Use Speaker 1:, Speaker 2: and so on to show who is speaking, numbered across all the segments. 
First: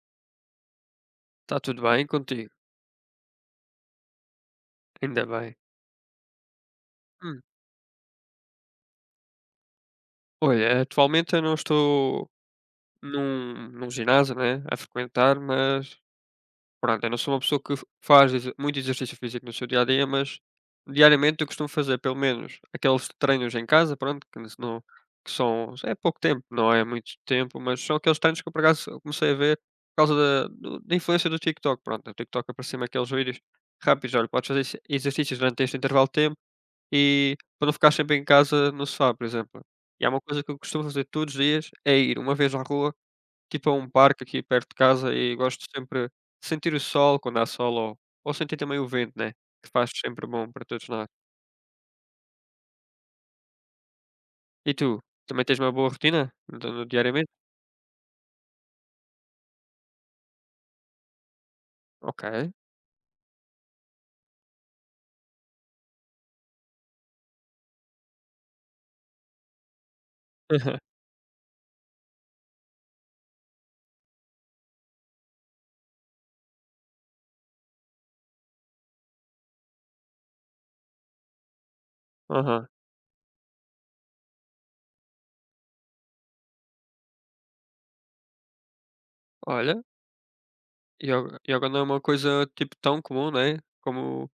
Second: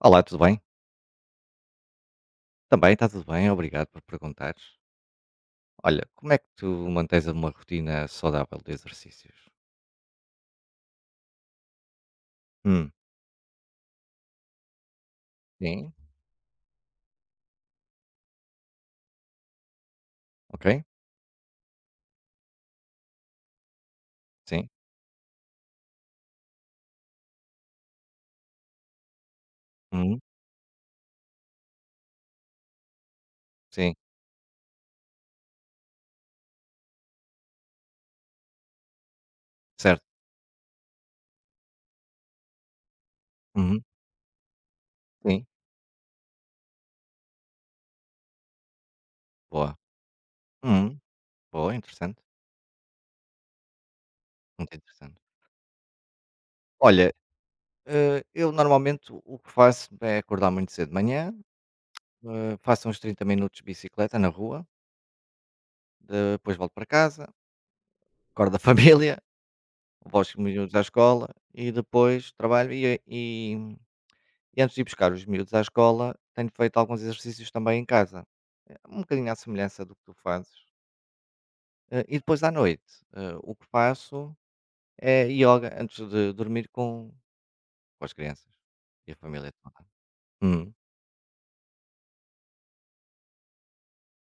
Speaker 1: Olá, tudo bem?
Speaker 2: Está tudo bem contigo?
Speaker 1: Também, está tudo bem, obrigado por perguntares.
Speaker 2: Ainda bem.
Speaker 1: Olha, como é que tu mantens
Speaker 2: Hum,
Speaker 1: uma rotina saudável de exercícios?
Speaker 2: olha, atualmente eu não estou
Speaker 1: Hum,
Speaker 2: num ginásio, né, a frequentar,
Speaker 1: sim,
Speaker 2: mas pronto, eu não sou uma pessoa que faz exe muito exercício físico no seu dia a dia, mas
Speaker 1: ok,
Speaker 2: diariamente eu costumo fazer pelo menos aqueles treinos em casa, pronto, que se
Speaker 1: sim,
Speaker 2: não que são é pouco tempo, não é muito tempo, mas são aqueles treinos que eu por acaso eu comecei a ver por causa
Speaker 1: uhum,
Speaker 2: da influência do TikTok. Pronto, no TikTok apareciam-me aqueles vídeos
Speaker 1: sim,
Speaker 2: rápidos: "Olha, podes fazer ex exercícios durante este intervalo de tempo". E para não ficar sempre em casa no sofá, por exemplo.
Speaker 1: certo,
Speaker 2: E há uma coisa que eu costumo fazer todos os dias, é ir uma vez à rua, tipo a
Speaker 1: uhum,
Speaker 2: um parque aqui perto de casa e
Speaker 1: sim,
Speaker 2: gosto sempre de sentir o sol quando há sol, ou sentir também o vento, né, que
Speaker 1: boa,
Speaker 2: faz sempre bom para todos
Speaker 1: uhum,
Speaker 2: nós.
Speaker 1: boa, interessante,
Speaker 2: E
Speaker 1: muito
Speaker 2: tu,
Speaker 1: interessante.
Speaker 2: também tens uma boa rotina do no
Speaker 1: Olha,
Speaker 2: diariamente?
Speaker 1: eu normalmente o que faço é acordar muito cedo de manhã,
Speaker 2: Ok.
Speaker 1: faço uns 30 minutos de bicicleta na rua, depois volto para casa, acordo a família, vou aos miúdos à escola e depois trabalho. E antes de ir buscar os miúdos à escola, tenho feito alguns exercícios também em casa. É um bocadinho à semelhança do que tu fazes. E depois
Speaker 2: Aham,
Speaker 1: à
Speaker 2: aham.
Speaker 1: noite, o que faço é yoga antes de dormir com as crianças e a família toda.
Speaker 2: Olha,
Speaker 1: Hum,
Speaker 2: yoga yoga não é uma coisa, tipo, tão comum, né, como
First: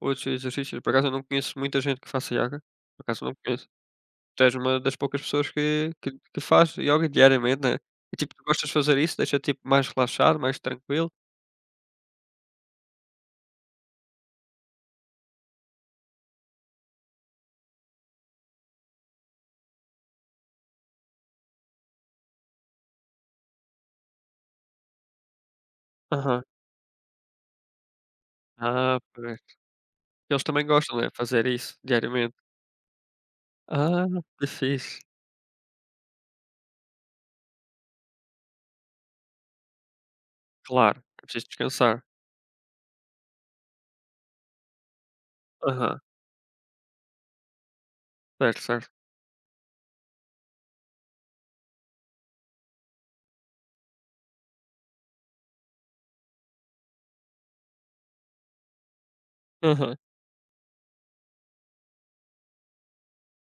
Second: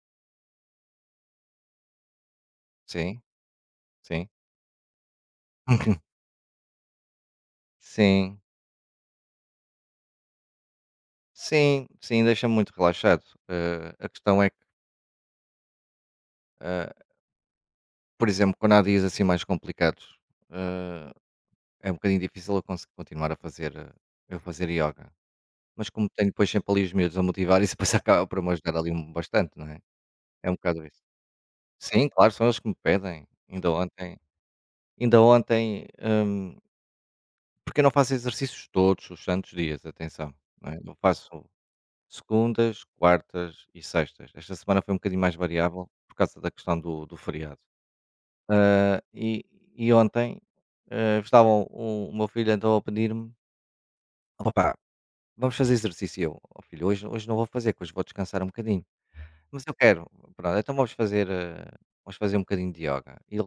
Speaker 2: outros exercícios. Por acaso eu não conheço muita gente que faça yoga, por
Speaker 1: sim,
Speaker 2: acaso não conheço.
Speaker 1: sim.
Speaker 2: Tu és uma das poucas pessoas que que que faz ioga diariamente, né. E, tipo,
Speaker 1: Sim,
Speaker 2: tu gostas de fazer isso? Deixa tipo, mais relaxado, mais tranquilo?
Speaker 1: sim, sim, deixa-me muito relaxado. A questão é que, eh, por exemplo, quando há dias assim mais complicados, eh, é um bocadinho difícil eu conseguir continuar a fazer, eu fazer yoga. Mas como tenho
Speaker 2: Aham.
Speaker 1: depois sempre ali os miúdos a motivar, isso depois acaba por me ajudar ali
Speaker 2: Ah,
Speaker 1: um
Speaker 2: pois.
Speaker 1: bastante, não é?
Speaker 2: Eles
Speaker 1: É um
Speaker 2: também
Speaker 1: bocado
Speaker 2: gostam,
Speaker 1: isso.
Speaker 2: né, fazer isso
Speaker 1: Sim, claro,
Speaker 2: diariamente.
Speaker 1: são eles que me pedem.
Speaker 2: Ah, que fixe.
Speaker 1: Ainda ontem, porque eu não faço exercícios todos os santos dias, atenção, não é? Eu
Speaker 2: Claro, é
Speaker 1: faço
Speaker 2: preciso descansar.
Speaker 1: segundas, quartas e sextas. Esta semana foi um bocadinho mais variável
Speaker 2: Aham.
Speaker 1: por causa da questão do feriado.
Speaker 2: Certo, certo.
Speaker 1: Hã, e e ontem, estavam o meu filho andou a pedir-me: "Ó papá, vamos fazer exercício". E eu: "Ó filho, hoje não vou fazer, que hoje vou descansar um bocadinho". Mas eu
Speaker 2: Aham,
Speaker 1: quero. Pronto, então vamos fazer um bocadinho de yoga. E ele,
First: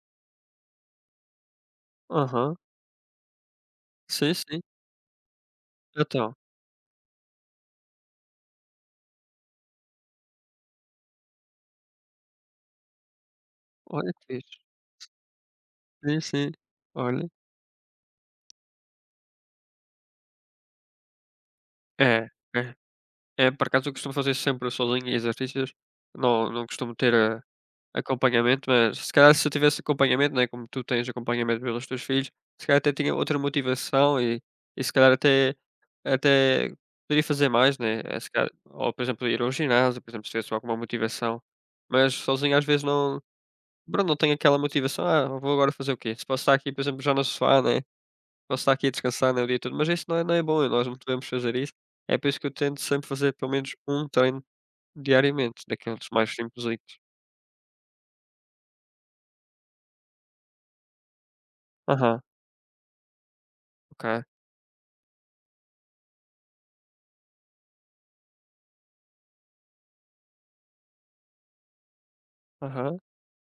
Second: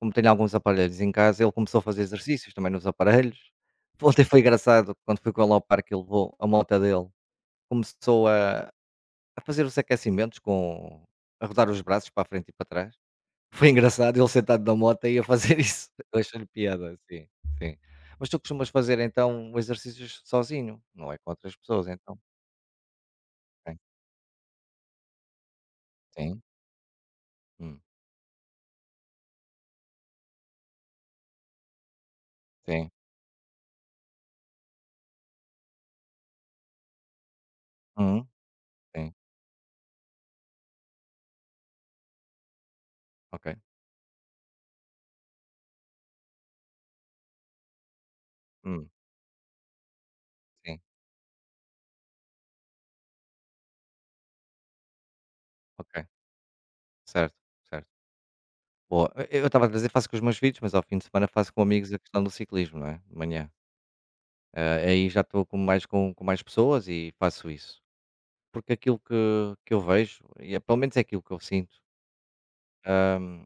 Speaker 1: como tem alguns aparelhos em casa, ele começou a fazer exercícios
Speaker 2: aham.
Speaker 1: também nos aparelhos. Ontem
Speaker 2: Sim,
Speaker 1: foi
Speaker 2: sim.
Speaker 1: engraçado, quando fui com ele ao parque, ele
Speaker 2: Então,
Speaker 1: levou a moto dele, começou a fazer os aquecimentos com a rodar os braços para a frente e para trás. Foi
Speaker 2: olha
Speaker 1: engraçado,
Speaker 2: que
Speaker 1: ele
Speaker 2: fixe.
Speaker 1: sentado na moto e a fazer isso. Eu
Speaker 2: Sim,
Speaker 1: achei-lhe
Speaker 2: sim.
Speaker 1: piada, sim,
Speaker 2: Olha.
Speaker 1: sim. Mas tu costumas fazer então exercícios sozinho, não é com outras pessoas, então?
Speaker 2: É, é. É, por
Speaker 1: Sim,
Speaker 2: acaso eu costumo fazer sempre sozinho exercícios,
Speaker 1: sim,
Speaker 2: não costumo ter a
Speaker 1: hum,
Speaker 2: acompanhamento, mas se calhar se eu tivesse acompanhamento, né, como tu tens acompanhamento pelos teus filhos, se calhar
Speaker 1: sim,
Speaker 2: até tinha outra motivação e se calhar até poderia fazer mais, né, eh,
Speaker 1: hum,
Speaker 2: se calhar ou por
Speaker 1: sim,
Speaker 2: exemplo ir ao ginásio, por exemplo, se tivesse alguma motivação, mas sozinho às vezes não
Speaker 1: ok,
Speaker 2: pronto, não tenho aquela motivação: "Ah, vou agora fazer o quê?". Se posso estar aqui, por exemplo, já no sofá, né, posso estar aqui
Speaker 1: hum,
Speaker 2: a descansar, né, o dia todo, mas isso não é bom e
Speaker 1: sim.
Speaker 2: nós não devemos fazer isso. É por isso que eu tento sempre fazer pelo menos um treino diariamente,
Speaker 1: Ok,
Speaker 2: daqueles mais simplesitos.
Speaker 1: certo, certo. Boa. E eu estava a dizer, faço com os meus filhos, mas ao fim de semana faço com amigos a
Speaker 2: Aham,
Speaker 1: questão do ciclismo, não é? De manhã.
Speaker 2: ok.
Speaker 1: Ah, aí já estou com mais, com mais pessoas e faço isso. Porque aquilo que eu vejo, pelo menos é aquilo que eu sinto,
Speaker 2: Aham.
Speaker 1: hum,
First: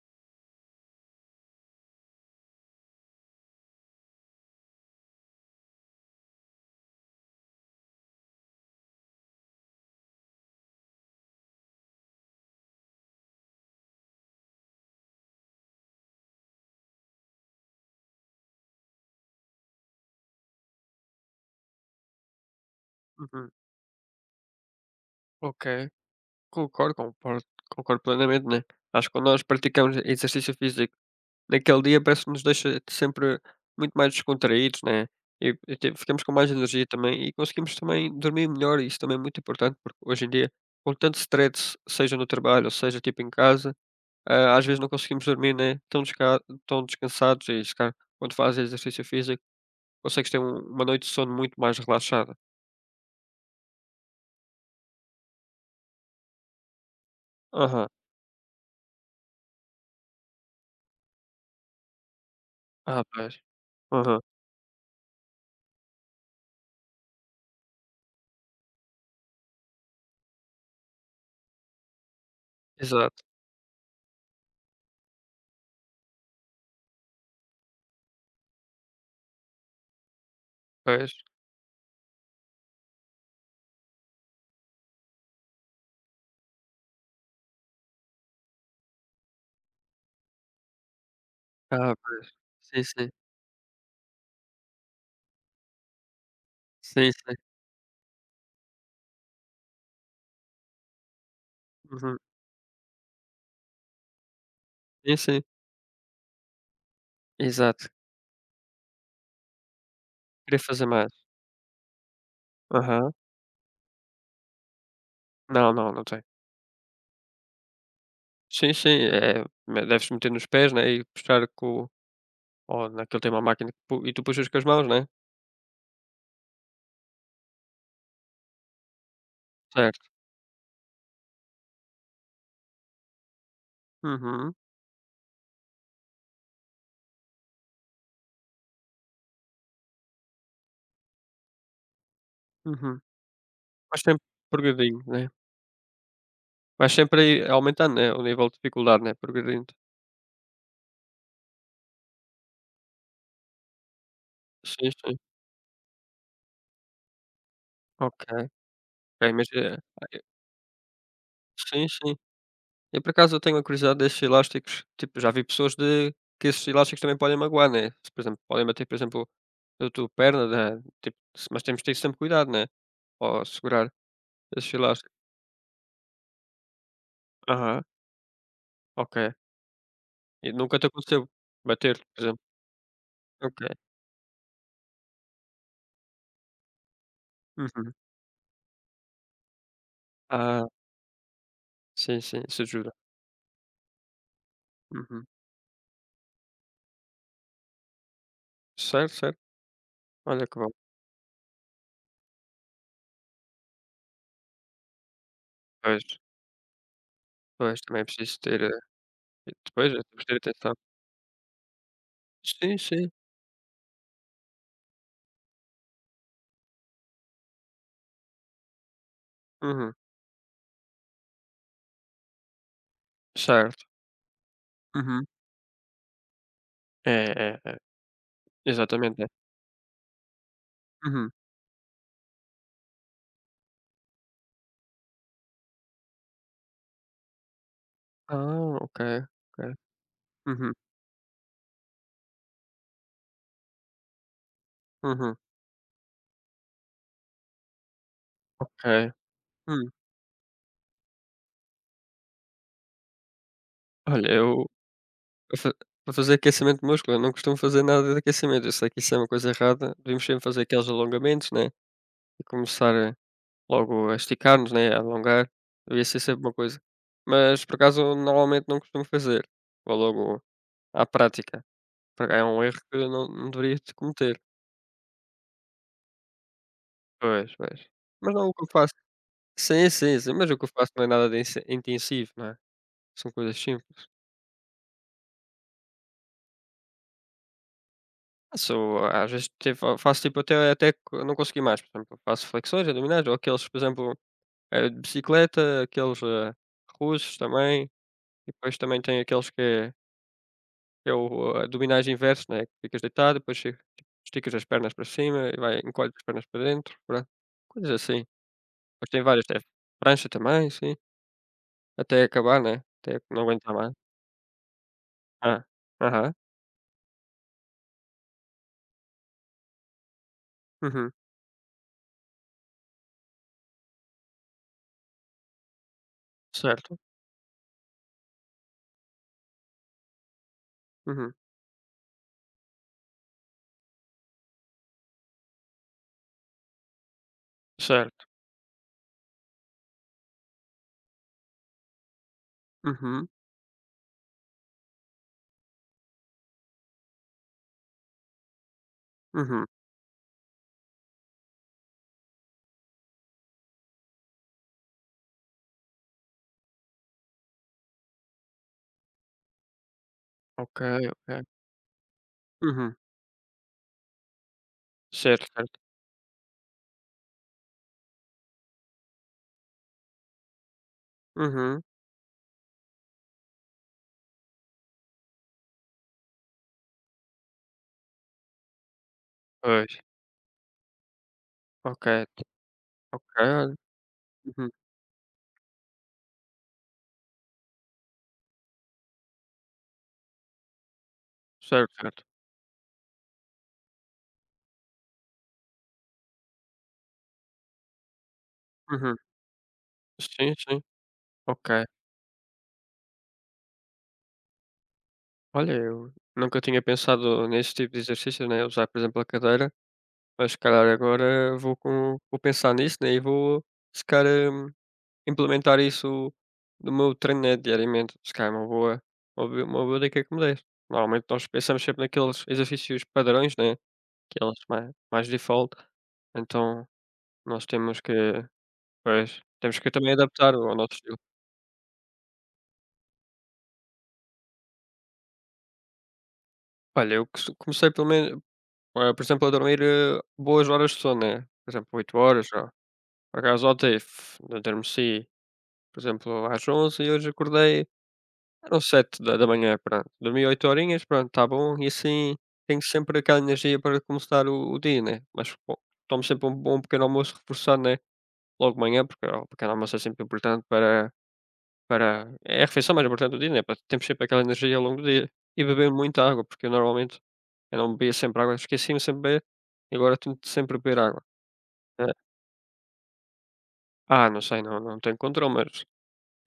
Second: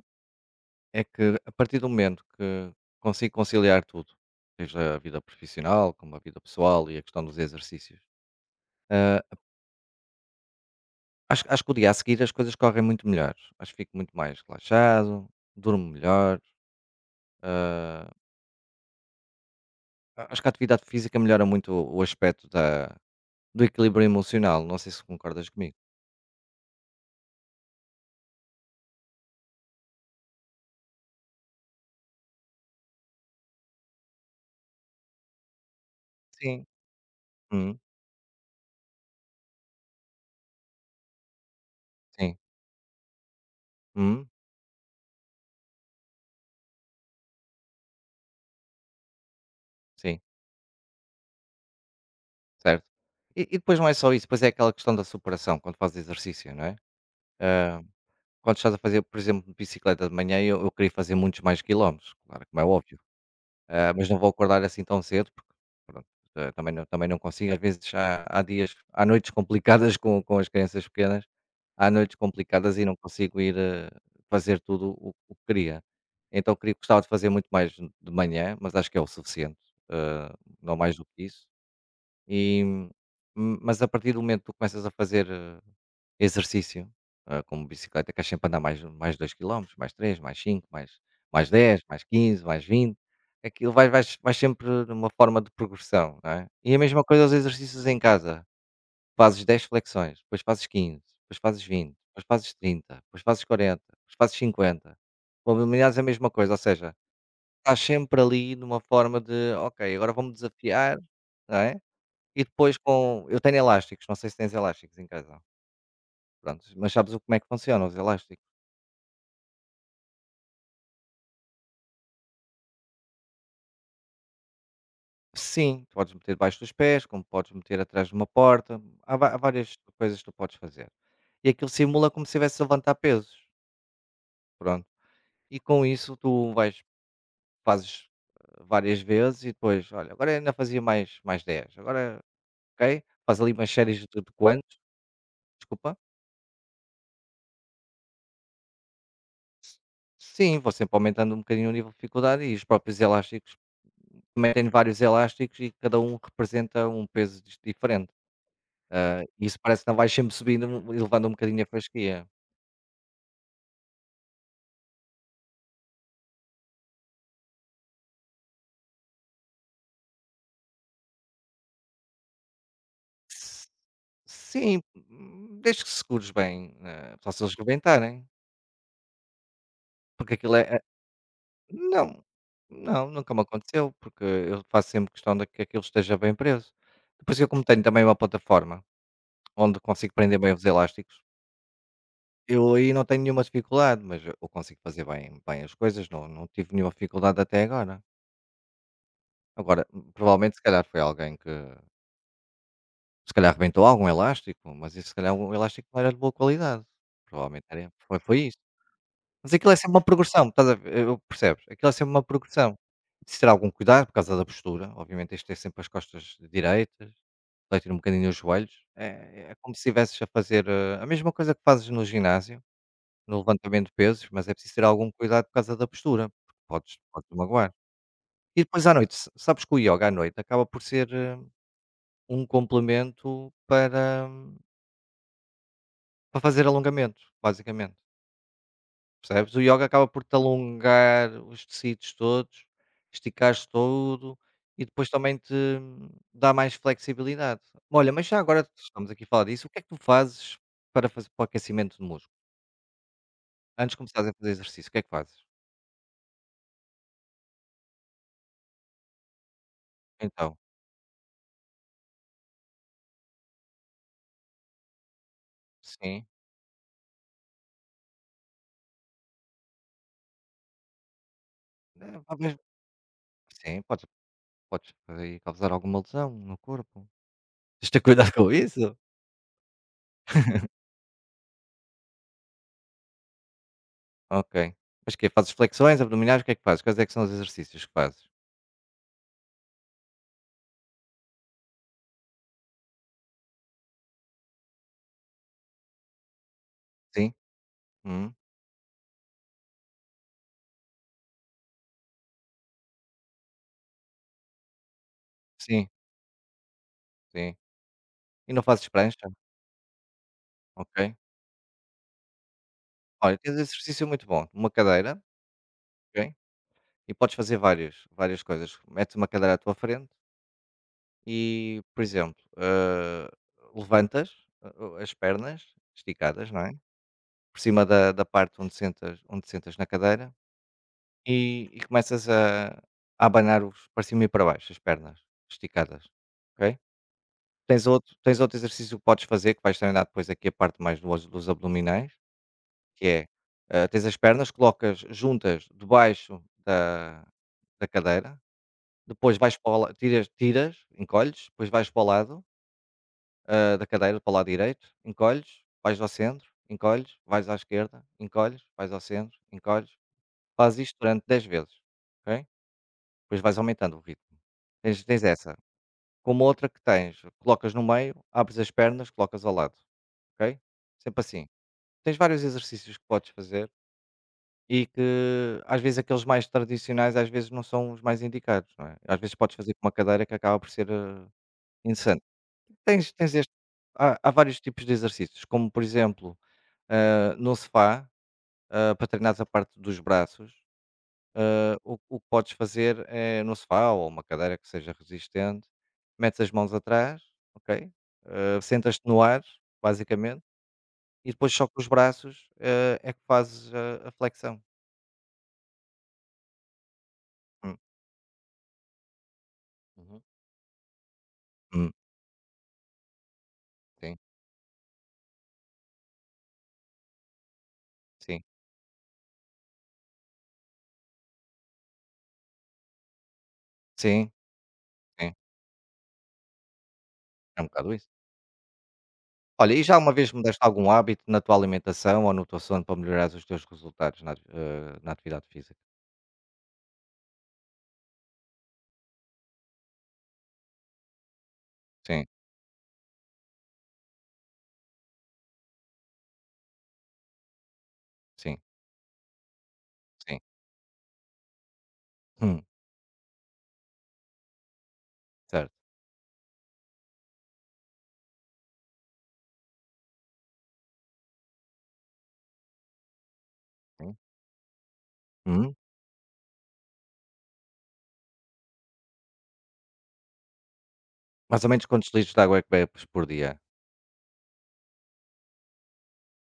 Speaker 1: é que a partir do momento que consigo conciliar tudo, seja a vida profissional, como a vida pessoal e a questão dos exercícios, ah, acho que o dia a seguir as coisas correm muito melhor. Acho que fico muito mais relaxado, durmo melhor. eh, Acho que a atividade física melhora muito o aspecto da,
Speaker 2: Uhum.
Speaker 1: do equilíbrio emocional. Não sei se concordas
Speaker 2: Ok,
Speaker 1: comigo.
Speaker 2: concordo, concordo, concordo plenamente, né? Acho que quando nós praticamos exercício físico, naquele dia parece que nos deixa sempre muito mais descontraídos, né? Ficamos com mais
Speaker 1: Sim,
Speaker 2: energia também e conseguimos
Speaker 1: uhum,
Speaker 2: também dormir melhor. E isso também é muito importante, porque hoje em dia, com tanto stress, seja no
Speaker 1: sim,
Speaker 2: trabalho, ou seja tipo em casa,
Speaker 1: uhum,
Speaker 2: ah, às vezes não conseguimos dormir, né? Tão, desca tão descansados e se calhar, quando fazes exercício físico,
Speaker 1: sim,
Speaker 2: consegues ter uma noite de sono muito mais relaxada.
Speaker 1: certo. E depois não é só isso, depois é aquela questão da superação quando fazes exercício, não é? Ah,
Speaker 2: Aham,
Speaker 1: Quando estás a fazer, por exemplo, bicicleta de manhã, eu queria fazer muitos mais quilómetros, claro, como é óbvio.
Speaker 2: ah, pois.
Speaker 1: Mas não
Speaker 2: Aham,
Speaker 1: vou acordar assim tão cedo, porque pronto, também não consigo. Às vezes há noites complicadas com as crianças pequenas, há noites complicadas e não
Speaker 2: exato,
Speaker 1: consigo ir, fazer tudo o que queria. Então queria gostava de fazer muito mais de manhã, mas acho que é o suficiente, eh, não mais do
Speaker 2: pois.
Speaker 1: que isso. E, mas a partir do momento que tu começas a fazer exercício, como bicicleta queres sempre andar mais 2 quilómetros mais 3 mais 5 mais 10
Speaker 2: Ah,
Speaker 1: mais 15 mais
Speaker 2: sim,
Speaker 1: 20,
Speaker 2: sim.
Speaker 1: aquilo vais sempre numa forma de progressão, não é? E a mesma
Speaker 2: Sim,
Speaker 1: coisa os
Speaker 2: sim.
Speaker 1: exercícios em casa, fazes 10 flexões, depois fazes 15, depois fazes 20,
Speaker 2: Uhum.
Speaker 1: depois fazes 30, depois fazes 40, depois fazes 50.
Speaker 2: Sim, sim.
Speaker 1: Com abdominais é a mesma coisa, ou seja, estás
Speaker 2: Exato.
Speaker 1: sempre ali numa forma de: "Ok, agora vamos
Speaker 2: Querer fazer
Speaker 1: desafiar",
Speaker 2: mais.
Speaker 1: não é? E depois
Speaker 2: Aham.
Speaker 1: com eu tenho elásticos, não sei se tens elásticos em casa?
Speaker 2: Não, não, não tem.
Speaker 1: Prontos, mas sabes o como é que funcionam os elásticos?
Speaker 2: Sim, sim, é me deves meter nos pés, né, e puxar com ou naquele tem uma máquina que pu e tu puxas com as mãos, né?
Speaker 1: Sim, tu podes meter debaixo dos pés, como podes meter atrás de uma porta, há várias
Speaker 2: Certo.
Speaker 1: coisas que tu podes fazer. E aquilo simula como se estivesse a levantar pesos,
Speaker 2: Uhum,
Speaker 1: pronto. E com isso tu vais, fazes várias vezes e depois, olha, agora ainda fazia mais 10. Agora,
Speaker 2: uhum.
Speaker 1: ok? Faz ali umas séries
Speaker 2: Vais
Speaker 1: de,
Speaker 2: sempre
Speaker 1: de quantos,
Speaker 2: progredindo, né?
Speaker 1: desculpa.
Speaker 2: Vais sempre aí aumentando, né, o nível de dificuldade, né, progredindo.
Speaker 1: Sim, vou sempre aumentando um bocadinho o nível de dificuldade e os próprios elásticos, também tenho
Speaker 2: Sim,
Speaker 1: vários
Speaker 2: sim.
Speaker 1: elásticos e cada um representa um peso diferente.
Speaker 2: Ok. Ok, mas,
Speaker 1: Isso
Speaker 2: eh,
Speaker 1: parece que não vais sempre subindo e levando um bocadinho a
Speaker 2: sim, sim.
Speaker 1: fasquia.
Speaker 2: Eu por acaso eu tenho a curiosidade desses elásticos, tipo, já vi pessoas de que esses elásticos também podem magoar, né. Se por exemplo, podem bater, por exemplo, na tua perna, né, tipo, mas temos de ter sempre cuidado, né, ao
Speaker 1: S
Speaker 2: segurar esses
Speaker 1: sim,
Speaker 2: elásticos.
Speaker 1: desde que segures bem, só se eles
Speaker 2: Aham,
Speaker 1: rebentarem,
Speaker 2: ok.
Speaker 1: porque
Speaker 2: E
Speaker 1: aquilo é
Speaker 2: nunca
Speaker 1: é
Speaker 2: te aconteceu bater por
Speaker 1: Não,
Speaker 2: exemplo?
Speaker 1: não, nunca me
Speaker 2: Ok.
Speaker 1: aconteceu, porque eu faço sempre questão de que aquilo esteja bem preso. Depois eu como tenho
Speaker 2: Uhum.
Speaker 1: também uma plataforma, onde consigo prender bem os
Speaker 2: Ah,
Speaker 1: elásticos,
Speaker 2: sim, sim, isso
Speaker 1: eu aí
Speaker 2: ajuda.
Speaker 1: não tenho nenhuma dificuldade, mas eu consigo fazer
Speaker 2: Uhum.
Speaker 1: bem as coisas, não tive nenhuma dificuldade até agora.
Speaker 2: Certo, certo.
Speaker 1: Agora,
Speaker 2: Olha
Speaker 1: provavelmente,
Speaker 2: que
Speaker 1: se
Speaker 2: bom.
Speaker 1: calhar foi alguém que Se calhar rebentou algum elástico, mas isso se calhar o elástico não
Speaker 2: Pois,
Speaker 1: era de boa qualidade. Provavelmente
Speaker 2: pois,
Speaker 1: era
Speaker 2: também é
Speaker 1: foi foi
Speaker 2: preciso
Speaker 1: isso.
Speaker 2: ter, eh, e
Speaker 1: Mas aquilo é
Speaker 2: depois
Speaker 1: sempre uma
Speaker 2: é preciso
Speaker 1: progressão,
Speaker 2: ter
Speaker 1: estás a
Speaker 2: atenção.
Speaker 1: ver, eu percebes? Aquilo é sempre uma progressão.
Speaker 2: Sim, sim.
Speaker 1: Preciso ter algum cuidado por causa da postura, obviamente tens é sempre as costas direitas, deitar um bocadinho os joelhos, é como se
Speaker 2: Uhum.
Speaker 1: estivesses a fazer, a mesma coisa que fazes no ginásio, no
Speaker 2: Certo.
Speaker 1: levantamento de pesos, mas é preciso ter algum
Speaker 2: Uhum.
Speaker 1: cuidado por causa da postura, porque podes
Speaker 2: É,
Speaker 1: podes
Speaker 2: é,
Speaker 1: magoar.
Speaker 2: é.
Speaker 1: E depois à noite,
Speaker 2: Exatamente, é.
Speaker 1: sa sabes que o yoga à noite acaba por ser,
Speaker 2: Uhum.
Speaker 1: um complemento para fazer alongamento, basicamente,
Speaker 2: Ah, ok,
Speaker 1: percebes? O
Speaker 2: ok.
Speaker 1: ioga acaba por te
Speaker 2: Uhum,
Speaker 1: alongar os tecidos todos, esticares todo e depois também
Speaker 2: uhum,
Speaker 1: te dá mais flexibilidade. Olha, mas já agora que estamos
Speaker 2: ok.
Speaker 1: aqui a falar disso, o que é que
Speaker 2: Hum,
Speaker 1: tu fazes para o aquecimento do músculo? Antes de começares
Speaker 2: olha,
Speaker 1: a fazer exercício, o que é que fazes?
Speaker 2: eu fa para fazer aquecimento de músculo, eu não costumo fazer nada de aquecimento, eu sei que isso é uma coisa errada, devíamos sempre
Speaker 1: Então,
Speaker 2: fazer aqueles alongamentos, né, e começar, eh, logo a esticar-nos, né, a alongar, devia ser
Speaker 1: sim,
Speaker 2: sempre uma coisa. Mas, por acaso, eu normalmente não costumo fazer, vou logo à prática, por é
Speaker 1: talvez
Speaker 2: um erro que eu não deveria
Speaker 1: sim,
Speaker 2: de
Speaker 1: podes
Speaker 2: cometer.
Speaker 1: podes aí causar alguma lesão no corpo.
Speaker 2: Pois, pois.
Speaker 1: Tens de ter cuidado
Speaker 2: Mas não é
Speaker 1: com
Speaker 2: o que eu faço
Speaker 1: isso.
Speaker 2: sim, sim, sim, mas o que eu faço não é nada de inse intensivo, não é? São coisas simples.
Speaker 1: Ok. Mas o quê? Fazes flexões, abdominais, o que é que fazes? Quais é que são os exercícios que fazes?
Speaker 2: Faço, às vezes, tipo, faço tipo até até co não conseguir mais, por exemplo, faço flexões abdominais ou aqueles, por exemplo, eh, de bicicleta, aqueles, eh,
Speaker 1: Sim?
Speaker 2: russos também, e
Speaker 1: Hum,
Speaker 2: depois também tem aqueles que é o eh, abdominais inverso né, que ficas deitado, depois che esticas as pernas para cima e vai
Speaker 1: sim.
Speaker 2: encolhes as pernas para dentro, pronto,
Speaker 1: Sim.
Speaker 2: coisas assim.
Speaker 1: E não fazes
Speaker 2: Mas tem
Speaker 1: prancha?
Speaker 2: várias te prancha também, sim,
Speaker 1: Ok.
Speaker 2: até acabar, né, até
Speaker 1: Olha,
Speaker 2: não
Speaker 1: tens um
Speaker 2: aguentar mais.
Speaker 1: exercício muito bom. Uma cadeira,
Speaker 2: Ah. Aham.
Speaker 1: ok? E podes fazer várias, várias coisas. Metes uma cadeira à tua frente
Speaker 2: Uhum.
Speaker 1: e, por exemplo, levantas eh, as pernas esticadas, não é?
Speaker 2: Certo.
Speaker 1: Por cima da parte onde sentas, na cadeira
Speaker 2: Uhum.
Speaker 1: e começas a abanar para cima e para baixo, as pernas esticadas, ok? Tens outro,
Speaker 2: Certo.
Speaker 1: tens outro exercício que podes fazer, que vais treinar depois aqui a parte mais dos abdominais. Que é,
Speaker 2: Uhum.
Speaker 1: tens as pernas, colocas juntas debaixo da cadeira, depois vais
Speaker 2: Uhum.
Speaker 1: para o la tiras, encolhes, depois vais para o lado, da cadeira, para o lado direito, encolhes, vais ao centro, encolhes, vais à esquerda, encolhes, vais ao centro, encolhes.
Speaker 2: Ok,
Speaker 1: Fazes isto durante
Speaker 2: ok.
Speaker 1: 10 vezes, ok?
Speaker 2: Uhum.
Speaker 1: Depois vais aumentando o ritmo. Tens
Speaker 2: Certo,
Speaker 1: essa.
Speaker 2: certo.
Speaker 1: Como outra que tens, colocas no meio, abres as pernas, colocas ao lado, ok? Sempre assim.
Speaker 2: Uhum.
Speaker 1: Tens vários exercícios que podes fazer e que às vezes aqueles mais tradicionais, às vezes não são os mais indicados, não é? Às vezes podes fazer com uma
Speaker 2: Pois.
Speaker 1: cadeira que acaba por ser,
Speaker 2: Ok,
Speaker 1: interessante. Tens
Speaker 2: ok,
Speaker 1: tens este
Speaker 2: olha.
Speaker 1: há há vários
Speaker 2: Uhum.
Speaker 1: tipos de exercícios, como por exemplo, no sofá, para treinar a parte dos braços,
Speaker 2: Certo,
Speaker 1: o
Speaker 2: certo.
Speaker 1: que podes fazer é no sofá ou uma cadeira que seja resistente, metes as mãos atrás, ok? Sentas-te
Speaker 2: Uhum.
Speaker 1: no ar, basicamente,
Speaker 2: Sim, sim.
Speaker 1: e depois só
Speaker 2: Ok.
Speaker 1: com os braços, é que fazes a flexão.
Speaker 2: Olha, eu nunca tinha pensado nesse
Speaker 1: Hum.
Speaker 2: tipo de exercício, né, usar, por exemplo, a cadeira,
Speaker 1: Uhum.
Speaker 2: mas se calhar agora vou
Speaker 1: Hum.
Speaker 2: com vou pensar nisso, né, e vou se
Speaker 1: Sim,
Speaker 2: calhar, implementar isso no meu treino, né, diariamente. Se
Speaker 1: sim.
Speaker 2: calhar é uma boa dica que me deste. Normalmente nós pensamos sempre naqueles exercícios padrões, né,
Speaker 1: Sim,
Speaker 2: aqueles mais
Speaker 1: sim,
Speaker 2: default, então
Speaker 1: é um
Speaker 2: nós
Speaker 1: bocado
Speaker 2: temos
Speaker 1: isso.
Speaker 2: que pois,
Speaker 1: Olha,
Speaker 2: temos
Speaker 1: e
Speaker 2: que
Speaker 1: já uma
Speaker 2: também
Speaker 1: vez
Speaker 2: adaptar
Speaker 1: mudaste
Speaker 2: ao
Speaker 1: algum
Speaker 2: nosso estilo.
Speaker 1: hábito na tua alimentação ou no teu sono para melhorares os teus resultados na atividade física?
Speaker 2: Olha, eu cost comecei pelo menos eh, por exemplo, a dormir, eh, boas horas de sono, né, por exemplo, oito
Speaker 1: Sim,
Speaker 2: horas, ó. Por acaso ontem f adormeci, por exemplo, às 11 e hoje acordei
Speaker 1: sim,
Speaker 2: eram 7h, pronto.
Speaker 1: sim.
Speaker 2: Dormi 8 horinhas, pronto, tá bom, e assim
Speaker 1: Hum,
Speaker 2: tenho sempre aquela energia para começar o dia, né. Mas
Speaker 1: certo.
Speaker 2: bom, tomo sempre um bom pequeno almoço reforçado, né, logo de manhã, porque ó, o pequeno almoço é sempre importante para Para é a refeição mais importante do dia, né, para termos
Speaker 1: Sim.
Speaker 2: sempre aquela energia ao longo do dia. E
Speaker 1: Uhum.
Speaker 2: beber muita água, porque eu normalmente eu não bebia sempre água, esquecia-me sempre de beber, e agora tento sempre beber água.
Speaker 1: Mais ou menos
Speaker 2: Eh,
Speaker 1: quantos litros de água é que bebes por dia?
Speaker 2: ah, não sei, não tenho controle, mas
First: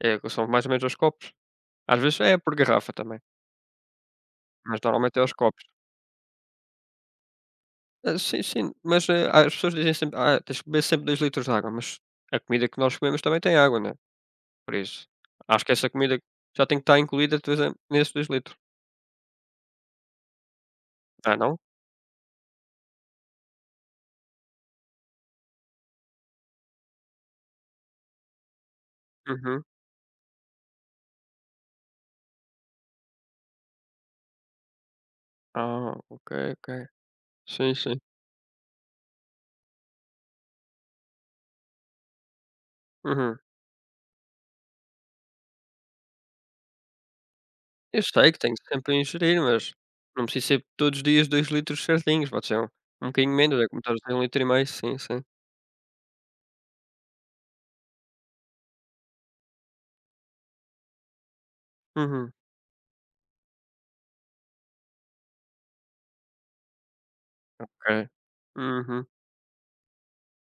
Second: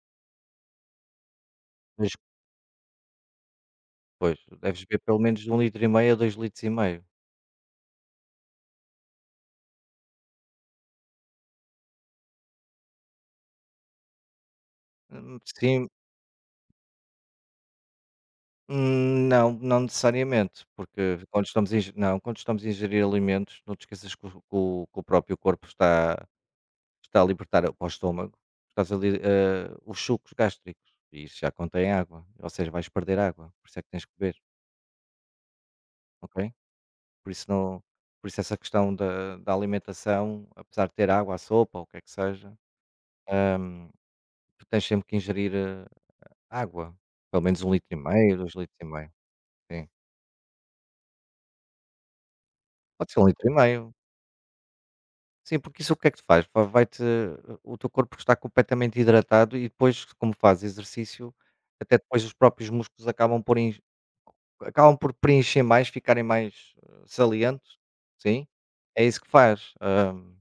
Speaker 2: é que são mais ou menos aos copos. Às
Speaker 1: Mas,
Speaker 2: vezes é por garrafa também,
Speaker 1: pois,
Speaker 2: mas
Speaker 1: deves beber
Speaker 2: normalmente
Speaker 1: pelo
Speaker 2: é aos
Speaker 1: menos de um
Speaker 2: copos.
Speaker 1: litro e meio a 2,5 litros.
Speaker 2: Ah, sim, sim, mas, eh, as pessoas dizem sempre: "Ah, tens de beber sempre 2 litros de água", mas a comida que nós comemos também tem água, né, por isso, acho que
Speaker 1: Sim,
Speaker 2: essa comida já tem que estar incluída, de vez nesses 2 litros.
Speaker 1: não, não necessariamente, porque
Speaker 2: Ah,
Speaker 1: quando
Speaker 2: não?
Speaker 1: estamos a ingerir, não, quando estamos a ingerir alimentos, não te esqueças que o próprio corpo está a libertar para o estômago, estás ali,
Speaker 2: Uhum.
Speaker 1: os sucos gástricos, e isso já contém água, ou seja, vais perder água, por isso é que tens que beber,
Speaker 2: Ah, ok,
Speaker 1: ok?
Speaker 2: ok.
Speaker 1: Por isso
Speaker 2: Sim,
Speaker 1: não
Speaker 2: sim.
Speaker 1: por isso essa questão da alimentação, apesar de ter água, a sopa, ou o que é que seja,
Speaker 2: Uhum.
Speaker 1: hum, tu tens sempre que ingerir, água, pelo menos um litro, e
Speaker 2: Eu sei
Speaker 1: meio
Speaker 2: que
Speaker 1: dois
Speaker 2: tenho
Speaker 1: litros, e
Speaker 2: sempre a
Speaker 1: meio.
Speaker 2: ingerir, mas
Speaker 1: Sim.
Speaker 2: não preciso ser todos os dias 2 litros certinhos, pode ser um
Speaker 1: Pode ser um
Speaker 2: bocadinho
Speaker 1: litro. e
Speaker 2: menos, é como
Speaker 1: meio
Speaker 2: estás a dizer 1,5 litro, e meio, sim, sim.
Speaker 1: Sim, porque isso o que é que te faz? Va vai-te o teu corpo está completamente hidratado e depois, como faz exercício, até depois os
Speaker 2: Uhum,
Speaker 1: próprios músculos acabam por preencher mais, ficarem mais, salientes,
Speaker 2: ok.
Speaker 1: sim, é
Speaker 2: Uhum.
Speaker 1: isso que faz.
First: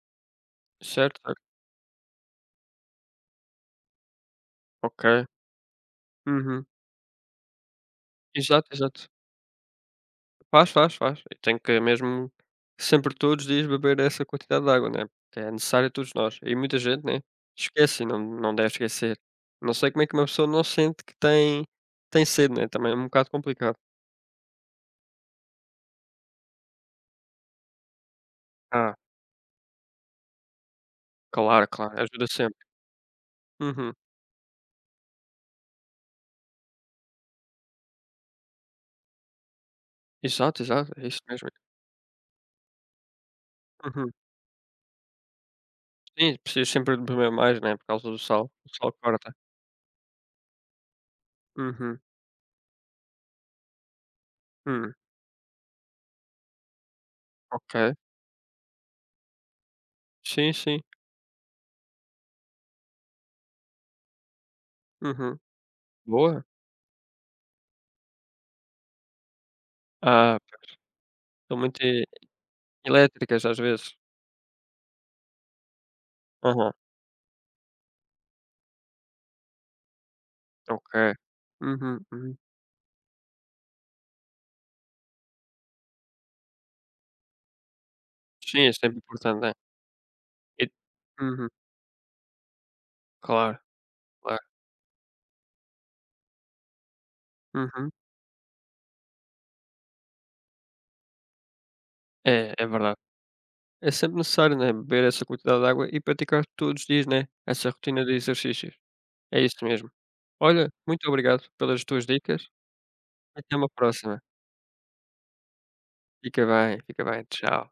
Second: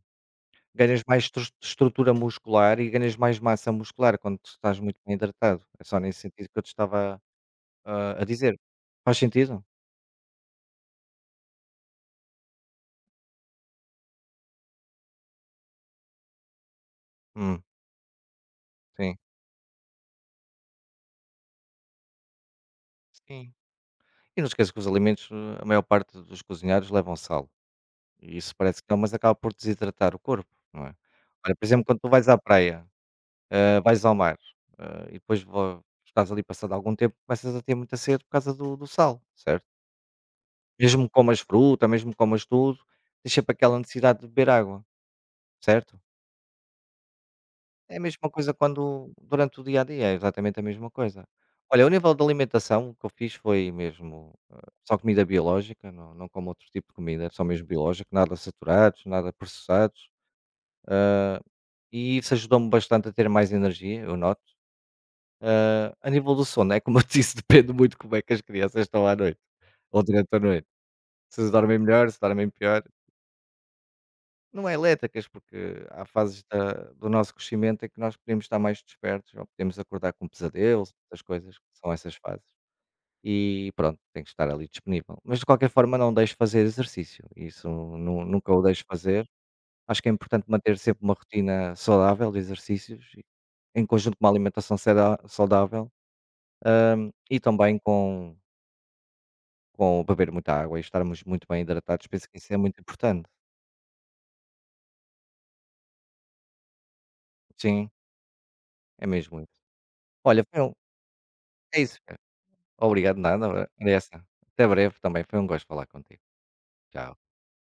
Speaker 1: Ganhas
Speaker 2: Certo,
Speaker 1: mais
Speaker 2: certo.
Speaker 1: estrutura muscular e ganhas mais massa muscular quando tu estás muito
Speaker 2: Ok.
Speaker 1: bem hidratado. É só nesse sentido que eu
Speaker 2: Uhum.
Speaker 1: te estava a dizer.
Speaker 2: Exato, exato.
Speaker 1: Faz sentido?
Speaker 2: Faz, faz, faz. Eu tenho que mesmo sempre todos os dias beber essa quantidade de água, né, porque é necessário a todos nós. E muita gente, né,
Speaker 1: Hum,
Speaker 2: esquece e não deve
Speaker 1: sim,
Speaker 2: esquecer. Não sei como é que uma pessoa não sente que tem sede, né, também é um bocado
Speaker 1: sim.
Speaker 2: complicado.
Speaker 1: E não esqueças que os alimentos, a maior parte dos cozinhados levam sal. E isso parece que
Speaker 2: Ah,
Speaker 1: não, mas acaba por desidratar o corpo, não é? Olha, por
Speaker 2: claro,
Speaker 1: exemplo,
Speaker 2: claro,
Speaker 1: quando tu
Speaker 2: ajuda
Speaker 1: vais à
Speaker 2: sempre.
Speaker 1: praia,
Speaker 2: Uhum.
Speaker 1: vais ao mar, e depois estás ali passado algum tempo, começas a ter muita sede por causa do sal, certo?
Speaker 2: Exato, exato,
Speaker 1: Mesmo
Speaker 2: é
Speaker 1: que
Speaker 2: isso
Speaker 1: comas
Speaker 2: mesmo.
Speaker 1: fruta, mesmo que comas tudo, tens sempre aquela
Speaker 2: Uhum.
Speaker 1: necessidade de beber água, certo?
Speaker 2: Sim, precisas sempre de beber mais, né, por
Speaker 1: É a
Speaker 2: causa do
Speaker 1: mesma
Speaker 2: sal,
Speaker 1: coisa
Speaker 2: o sal
Speaker 1: quando
Speaker 2: corta.
Speaker 1: durante o dia a dia, é exatamente a mesma coisa. Olha, o
Speaker 2: Uhum.
Speaker 1: nível de alimentação o que eu fiz foi mesmo
Speaker 2: Hum,
Speaker 1: só comida biológica, não, não como outro tipo de comida, só mesmo
Speaker 2: ok.
Speaker 1: biológico, nada saturados, nada processados,
Speaker 2: Sim, sim.
Speaker 1: e isso ajudou-me bastante a ter mais energia, eu noto.
Speaker 2: Uhum.
Speaker 1: A nível
Speaker 2: Boa.
Speaker 1: do sono, é como eu te disse, depende muito como é que as crianças estão à noite, ou durante
Speaker 2: Ah,
Speaker 1: a noite. Se
Speaker 2: são
Speaker 1: dormem
Speaker 2: muito
Speaker 1: melhor, se dormem pior.
Speaker 2: elétricas às vezes.
Speaker 1: Não é elétricas, porque há fases da
Speaker 2: Aham,
Speaker 1: do nosso crescimento em que nós podemos estar mais despertos, ou podemos acordar com pesadelos,
Speaker 2: ok.
Speaker 1: essas coisas, que são
Speaker 2: Uhum,
Speaker 1: essas
Speaker 2: uhum.
Speaker 1: fases. E pronto, tem que estar ali disponível. Mas de qualquer forma não deixo fazer exercício, isso nu nunca o
Speaker 2: Sim, é
Speaker 1: deixo
Speaker 2: sempre
Speaker 1: fazer.
Speaker 2: importante, né.
Speaker 1: Acho que é importante
Speaker 2: E
Speaker 1: manter sempre uma
Speaker 2: uhum,
Speaker 1: rotina saudável de exercícios,
Speaker 2: claro,
Speaker 1: em conjunto com uma
Speaker 2: claro.
Speaker 1: alimentação seda saudável e também
Speaker 2: Uhum.
Speaker 1: com beber muita água e estarmos muito bem hidratados, penso que isso
Speaker 2: É,
Speaker 1: é
Speaker 2: é
Speaker 1: muito
Speaker 2: verdade.
Speaker 1: importante.
Speaker 2: É sempre necessário, né, beber essa quantidade de água e praticar todos os dias, né, essa
Speaker 1: Sim,
Speaker 2: rotina de exercícios.
Speaker 1: é mesmo
Speaker 2: É
Speaker 1: isso.
Speaker 2: isso mesmo.
Speaker 1: Olha, foi
Speaker 2: Olha,
Speaker 1: um
Speaker 2: muito obrigado
Speaker 1: é
Speaker 2: pelas
Speaker 1: isso.
Speaker 2: tuas dicas.
Speaker 1: Obrigado nada,
Speaker 2: Até uma
Speaker 1: ora
Speaker 2: próxima.
Speaker 1: essa. Até breve também, foi um gosto falar contigo.
Speaker 2: Fica bem, fica
Speaker 1: Tchau.
Speaker 2: bem. Tchau.